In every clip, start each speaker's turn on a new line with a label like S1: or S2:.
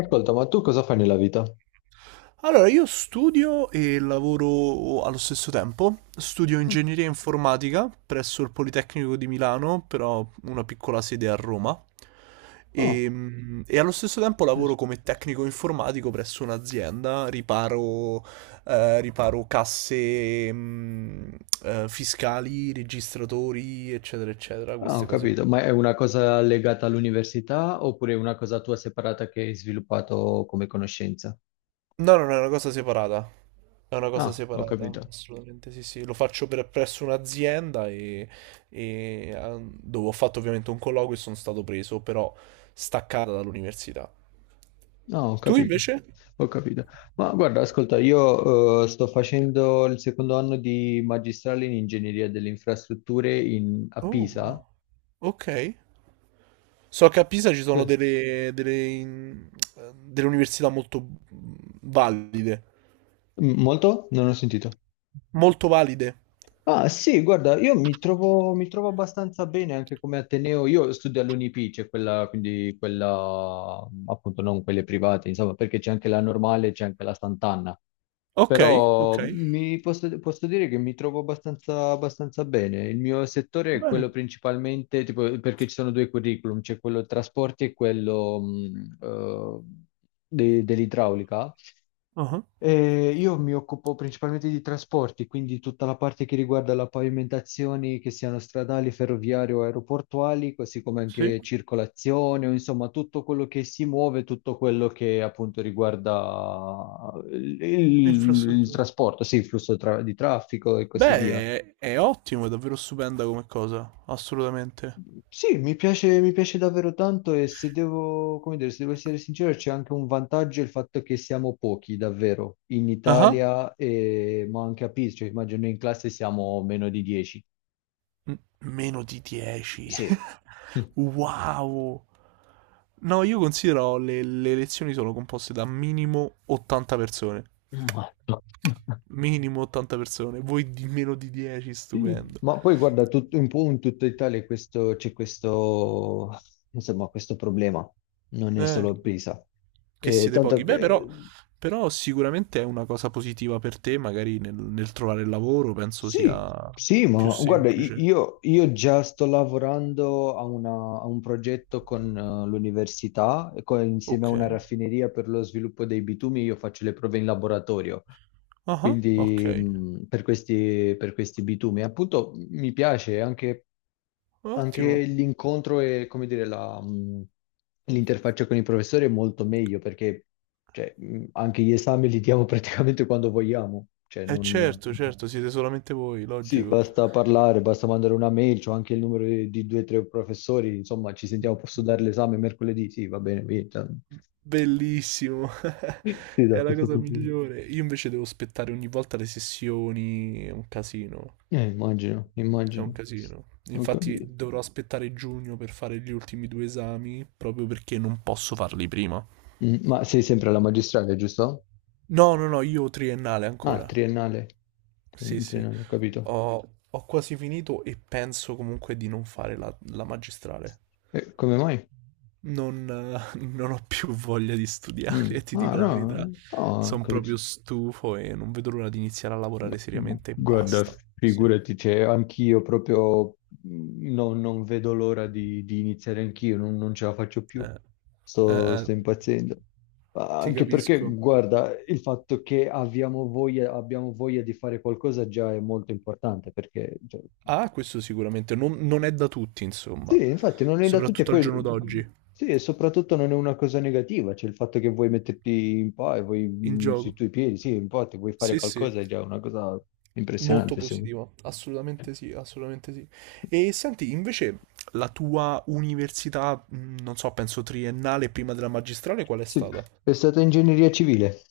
S1: Ascolta, ma tu cosa fai nella vita?
S2: Allora, io studio e lavoro allo stesso tempo. Studio ingegneria informatica presso il Politecnico di Milano, però una piccola sede a Roma.
S1: Oh,
S2: E allo stesso tempo lavoro
S1: yes.
S2: come tecnico informatico presso un'azienda, riparo, riparo casse, fiscali, registratori, eccetera, eccetera,
S1: Ah, ho
S2: queste cose
S1: capito.
S2: qui.
S1: Ma è una cosa legata all'università oppure è una cosa tua separata che hai sviluppato come conoscenza?
S2: No, no, no, è una cosa separata. È una cosa
S1: Ah, ho
S2: separata,
S1: capito.
S2: assolutamente sì, sì. Lo faccio per, presso un'azienda e, dove ho fatto ovviamente un colloquio e sono stato preso, però staccata dall'università.
S1: No, ho
S2: Tu
S1: capito.
S2: invece?
S1: Ho capito. Ma guarda, ascolta, io sto facendo il secondo anno di magistrale in ingegneria delle infrastrutture a
S2: Oh,
S1: Pisa.
S2: wow. Ok. So che a Pisa ci sono
S1: Sì.
S2: delle università molto valide.
S1: Molto? Non ho sentito.
S2: Molto valide.
S1: Ah sì, guarda, io mi trovo abbastanza bene anche come Ateneo. Io studio all'UNIP, c'è quella, quindi quella, appunto, non quelle private, insomma, perché c'è anche la normale, c'è anche la Sant'Anna.
S2: Ok, ok.
S1: Però posso dire che mi trovo abbastanza bene. Il mio settore è quello
S2: Bene.
S1: principalmente, tipo, perché ci sono due curriculum, c'è quello trasporti e quello dell'idraulica.
S2: Ah,
S1: Io mi occupo principalmente di trasporti, quindi tutta la parte che riguarda le pavimentazioni, che siano stradali, ferroviarie o aeroportuali, così come
S2: sì,
S1: anche circolazione, o insomma tutto quello che si muove, tutto quello che appunto riguarda il
S2: infrastrutture.
S1: trasporto, sì, il flusso di traffico e così via.
S2: Beh, è ottimo, è davvero stupenda come cosa, assolutamente.
S1: Sì, mi piace davvero tanto, e se devo, come dire, se devo essere sincero, c'è anche un vantaggio il fatto che siamo pochi, davvero, in
S2: Ah,
S1: Italia, e- ma anche a Pisa, cioè immagino in classe siamo meno di 10.
S2: meno di 10.
S1: Sì.
S2: Wow! No, io considero le lezioni sono composte da minimo 80 persone.
S1: Molto.
S2: Minimo 80 persone, voi di meno di 10,
S1: Sì.
S2: stupendo.
S1: Ma poi guarda, un po' in tutta Italia c'è questo, insomma, questo problema, non è
S2: Eh,
S1: solo a Pisa.
S2: che siete
S1: Tanto
S2: pochi. Beh,
S1: che
S2: però, però sicuramente è una cosa positiva per te, magari nel trovare il lavoro, penso
S1: sì,
S2: sia
S1: sì,
S2: più
S1: ma guarda, i-
S2: semplice.
S1: io, io già sto lavorando a, a un progetto con l'università, e insieme a
S2: Ok.
S1: una raffineria per lo sviluppo dei bitumi, io faccio le prove in laboratorio,
S2: Ah, ok.
S1: quindi per questi bitumi. Appunto, mi piace anche, anche
S2: Ottimo.
S1: l'incontro e, come dire, l'interfaccia con i professori è molto meglio perché cioè, anche gli esami li diamo praticamente quando vogliamo, cioè
S2: Eh
S1: non.
S2: certo, certo, siete solamente voi,
S1: Sì,
S2: logico.
S1: basta parlare, basta mandare una mail, c'ho anche il numero di due o tre professori, insomma, ci sentiamo, posso dare l'esame mercoledì? Sì, va bene, via. Cioè.
S2: Bellissimo.
S1: Sì, da
S2: È la
S1: questo
S2: cosa
S1: punto di vista.
S2: migliore. Io invece devo aspettare ogni volta le sessioni, è un casino.
S1: Immagino,
S2: È un
S1: immagino.
S2: casino.
S1: Ho
S2: Infatti
S1: capito.
S2: dovrò aspettare giugno per fare gli ultimi due esami, proprio perché non posso farli prima.
S1: Ma sei sempre alla magistrale, giusto?
S2: No, no, no, io ho triennale
S1: Ah,
S2: ancora.
S1: triennale.
S2: Sì, sì.
S1: Triennale, ho capito.
S2: Ho quasi finito e penso comunque di non fare la magistrale.
S1: E come mai?
S2: Non, Non ho più voglia di
S1: Mm.
S2: studiare, ti
S1: Ah,
S2: dico la
S1: no,
S2: verità.
S1: no, ho
S2: Sono
S1: capito.
S2: proprio stufo e non vedo l'ora di iniziare a lavorare seriamente e
S1: Guarda,
S2: basta. Sì.
S1: figurati, cioè, anch'io proprio non vedo l'ora di iniziare anch'io, non ce la faccio più,
S2: Eh,
S1: sto,
S2: eh, eh,
S1: sto impazzendo. Ah,
S2: Ti
S1: anche perché,
S2: capisco.
S1: guarda, il fatto che abbiamo voglia di fare qualcosa già è molto importante, perché, cioè,
S2: Ah, questo sicuramente non è da tutti, insomma.
S1: sì, infatti non è da tutti, e
S2: Soprattutto al giorno
S1: poi,
S2: d'oggi.
S1: sì, e soprattutto non è una cosa negativa, cioè il fatto che vuoi metterti in po' e vuoi,
S2: In
S1: sui
S2: gioco.
S1: tuoi piedi, sì, in po' ti vuoi fare
S2: Sì, sì.
S1: qualcosa è già una cosa
S2: Molto
S1: impressionante, secondo me.
S2: positivo. Assolutamente sì, assolutamente sì. E senti, invece, la tua università, non so, penso triennale prima della magistrale, qual è
S1: Sì,
S2: stata?
S1: è stata ingegneria civile.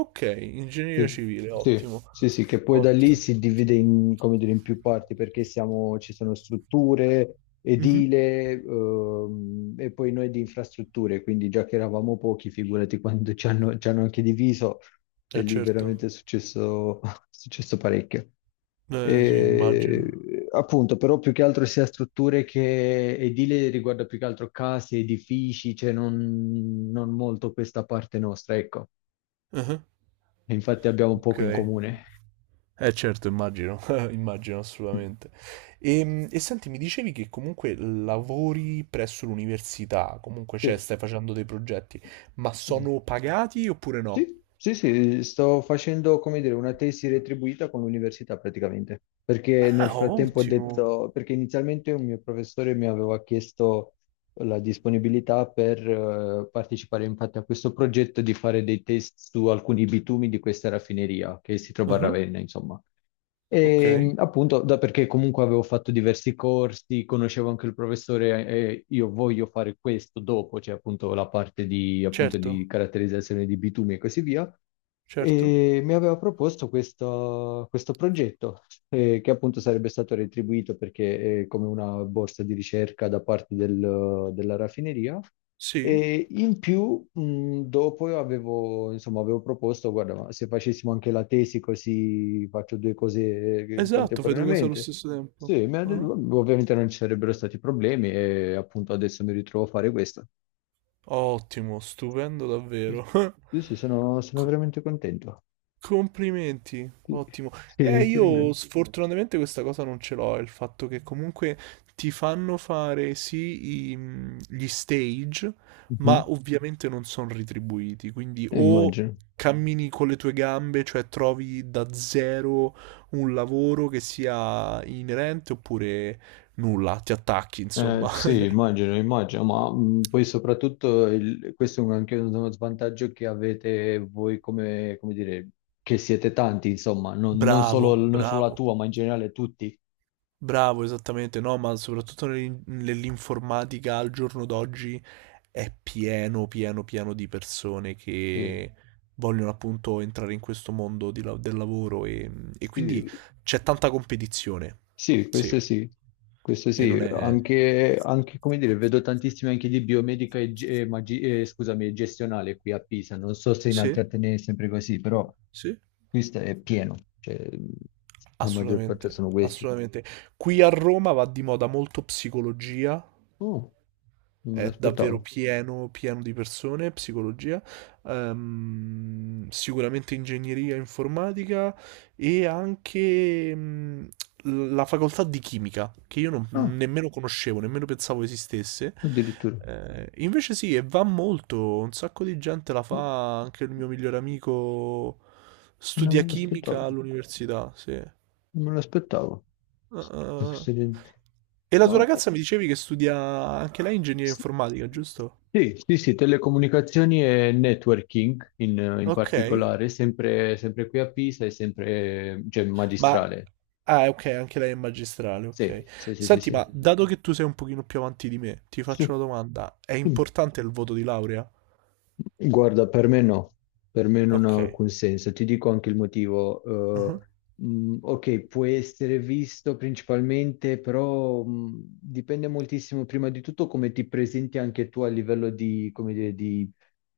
S2: Ok, ingegneria
S1: Sì,
S2: civile,
S1: sì,
S2: ottimo.
S1: sì, sì, che poi da lì
S2: Ottimo.
S1: si divide in, come dire, in più parti perché ci sono strutture,
S2: Mhm.
S1: edile, e poi noi di infrastrutture, quindi già che eravamo pochi, figurati quando ci hanno anche diviso, cioè
S2: Eh
S1: lì
S2: certo,
S1: veramente è successo, è successo parecchio.
S2: sì, immagino.
S1: E, appunto, però più che altro sia strutture che edile riguarda più che altro case, edifici, cioè non, non molto questa parte nostra, ecco.
S2: Ah,
S1: E infatti abbiamo
S2: ok,
S1: poco in comune.
S2: eh certo, immagino, immagino
S1: Sì,
S2: assolutamente. E, senti, mi dicevi che comunque lavori presso l'università, comunque cioè,
S1: sì,
S2: stai facendo dei progetti, ma
S1: sì,
S2: sono pagati oppure no?
S1: sì, sì, sto facendo, come dire, una tesi retribuita con l'università praticamente, perché nel
S2: Ah,
S1: frattempo ho
S2: ottimo.
S1: detto, perché inizialmente un mio professore mi aveva chiesto la disponibilità per partecipare infatti a questo progetto di fare dei test su alcuni bitumi di questa raffineria che si trova a
S2: Ah,
S1: Ravenna, insomma.
S2: ok,
S1: E appunto, da perché comunque avevo fatto diversi corsi, conoscevo anche il professore e io voglio fare questo dopo, cioè appunto la parte di, appunto, di
S2: certo,
S1: caratterizzazione di bitumi e così via,
S2: certo.
S1: e mi aveva proposto questo, progetto che appunto sarebbe stato retribuito perché è come una borsa di ricerca da parte della raffineria.
S2: Sì,
S1: E in più, dopo io avevo, insomma, avevo proposto, guarda, ma se facessimo anche la tesi, così faccio due cose
S2: esatto, fai due cose allo
S1: contemporaneamente.
S2: stesso tempo.
S1: Sì, mi ha detto, ovviamente non ci sarebbero stati problemi e appunto adesso mi ritrovo a fare questo.
S2: Ottimo, stupendo davvero.
S1: Sì, sì, sono, sono
S2: Co-
S1: veramente contento.
S2: Complimenti,
S1: Sì,
S2: ottimo.
S1: sì, ti
S2: Io
S1: ringrazio.
S2: sfortunatamente questa cosa non ce l'ho, è il fatto che comunque ti fanno fare sì gli stage,
S1: Mhm,
S2: ma ovviamente non sono retribuiti, quindi o
S1: immagino.
S2: cammini con le tue gambe, cioè trovi da zero un lavoro che sia inerente oppure nulla, ti attacchi, insomma.
S1: Sì, immagino, immagino, ma poi soprattutto questo è anche uno svantaggio che avete voi come, come dire, che siete tanti, insomma, non solo,
S2: Bravo,
S1: non solo la
S2: bravo.
S1: tua, ma in generale tutti.
S2: Bravo, esattamente, no, ma soprattutto nell'informatica al giorno d'oggi è pieno, pieno, pieno di persone
S1: Sì,
S2: che vogliono appunto entrare in questo mondo del lavoro e quindi
S1: sì,
S2: c'è tanta competizione,
S1: sì,
S2: sì,
S1: questo sì, questo
S2: e non
S1: sì,
S2: è...
S1: anche, anche, come dire, vedo tantissimi anche di biomedica e, scusami, e gestionale qui a Pisa, non so se in altri
S2: Sì,
S1: atenei è sempre così, però
S2: sì,
S1: questo è pieno, cioè la maggior parte
S2: assolutamente,
S1: sono questi.
S2: assolutamente. Qui a Roma va di moda molto psicologia,
S1: Oh, non me
S2: è davvero
S1: l'aspettavo.
S2: pieno, pieno di persone, psicologia, sicuramente ingegneria informatica e anche la facoltà di chimica, che io
S1: Ah,
S2: nemmeno conoscevo, nemmeno pensavo esistesse.
S1: addirittura.
S2: Invece sì, e va molto, un sacco di gente la fa, anche il mio migliore amico
S1: Non
S2: studia
S1: me
S2: chimica
S1: l'aspettavo.
S2: all'università, sì.
S1: Non me l'aspettavo.
S2: Ah, ah,
S1: Tutta
S2: ah.
S1: questa gente-
S2: E la tua
S1: Ma-
S2: ragazza mi dicevi che studia anche lei ingegneria informatica, giusto?
S1: Sì, sì, sì, telecomunicazioni e networking in, in
S2: Ok,
S1: particolare, sempre, sempre qui a Pisa e sempre, cioè,
S2: ma...
S1: magistrale.
S2: Ah, ok, anche lei è magistrale,
S1: Sì,
S2: ok.
S1: sì, sì, sì,
S2: Senti, ma
S1: sì.
S2: dato che tu sei un pochino più avanti di me, ti faccio
S1: Sì.
S2: una domanda. È
S1: Mm.
S2: importante il voto di laurea?
S1: Guarda, per me no, per me non
S2: Ok.
S1: ha alcun senso. Ti dico anche il motivo. Eh,
S2: Mhm.
S1: ok, può essere visto principalmente, però dipende moltissimo prima di tutto come ti presenti anche tu a livello di, come dire, di,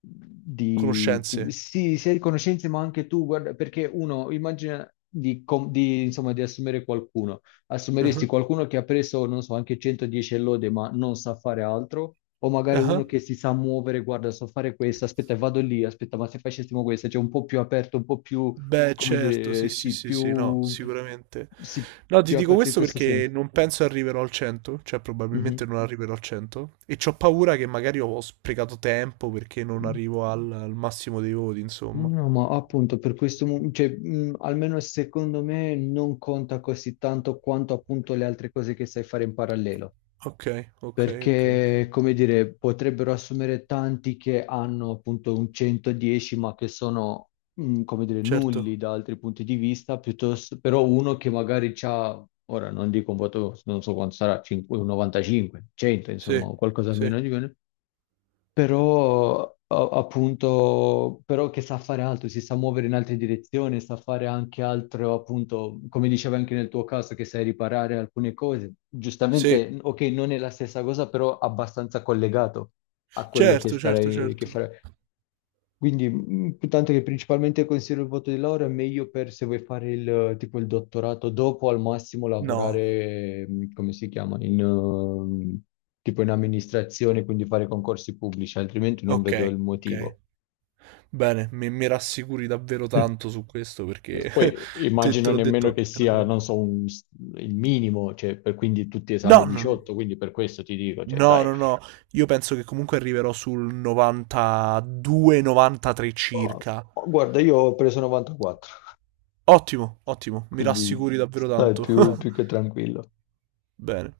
S2: Conoscenze?
S1: sì, sia di conoscenze, ma anche tu, guarda, perché uno immagina di, di, insomma, di assumere qualcuno. Assumeresti
S2: Mhm.
S1: qualcuno che ha preso, non so, anche 110 lode, ma non sa fare altro? O magari
S2: Ah.
S1: uno che si sa muovere, guarda, so fare questo, aspetta, vado lì, aspetta, ma se facessimo questo, cioè un po' più aperto, un po' più,
S2: Beh,
S1: come
S2: certo,
S1: dire,
S2: sì, sì, sì, sì, no, sicuramente.
S1: sì,
S2: No, ti
S1: più
S2: dico
S1: aperto in
S2: questo
S1: questo
S2: perché
S1: senso.
S2: non penso arriverò al 100, cioè probabilmente
S1: Mhm.
S2: non arriverò al 100, e c'ho paura che magari ho sprecato tempo perché non arrivo al massimo dei voti, insomma.
S1: No, ma appunto per questo, cioè, almeno secondo me non conta così tanto quanto appunto le altre cose che sai fare in parallelo.
S2: Ok, ok, ok, ok.
S1: Perché, come dire, potrebbero assumere tanti che hanno appunto un 110, ma che sono, come dire, nulli
S2: Certo.
S1: da altri punti di vista, piuttosto, però uno che magari ha, ora non dico un voto, non so quanto sarà, 5 un 95, 100, insomma,
S2: Sì,
S1: o qualcosa
S2: sì,
S1: meno di meno, però appunto, però che sa fare altro, si sa muovere in altre direzioni, sa fare anche altro, appunto, come dicevo anche nel tuo caso, che sai riparare alcune cose.
S2: sì.
S1: Giustamente, ok, non è la stessa cosa, però abbastanza collegato a quello che
S2: Certo, certo,
S1: starei, che
S2: certo.
S1: farei. Quindi, tanto che principalmente considero il voto di laurea meglio per se vuoi fare il, tipo il dottorato dopo, al massimo
S2: No,
S1: lavorare, come si chiama, in, tipo in amministrazione, quindi fare concorsi pubblici, altrimenti non
S2: ok,
S1: vedo il
S2: ok.
S1: motivo.
S2: Bene, mi rassicuri davvero tanto su questo perché
S1: Poi
S2: te
S1: immagino
S2: l'ho
S1: nemmeno che
S2: detto, è una
S1: sia,
S2: paura.
S1: non so, il minimo, cioè, per, quindi tutti
S2: No,
S1: esami
S2: no,
S1: 18, quindi per questo ti dico, cioè,
S2: no,
S1: dai.
S2: no, no. Io penso che comunque arriverò sul 92-93
S1: Oh,
S2: circa.
S1: oh, guarda, io ho preso 94,
S2: Ottimo, ottimo, mi
S1: quindi
S2: rassicuri davvero
S1: stai
S2: tanto.
S1: più più che tranquillo.
S2: Bene.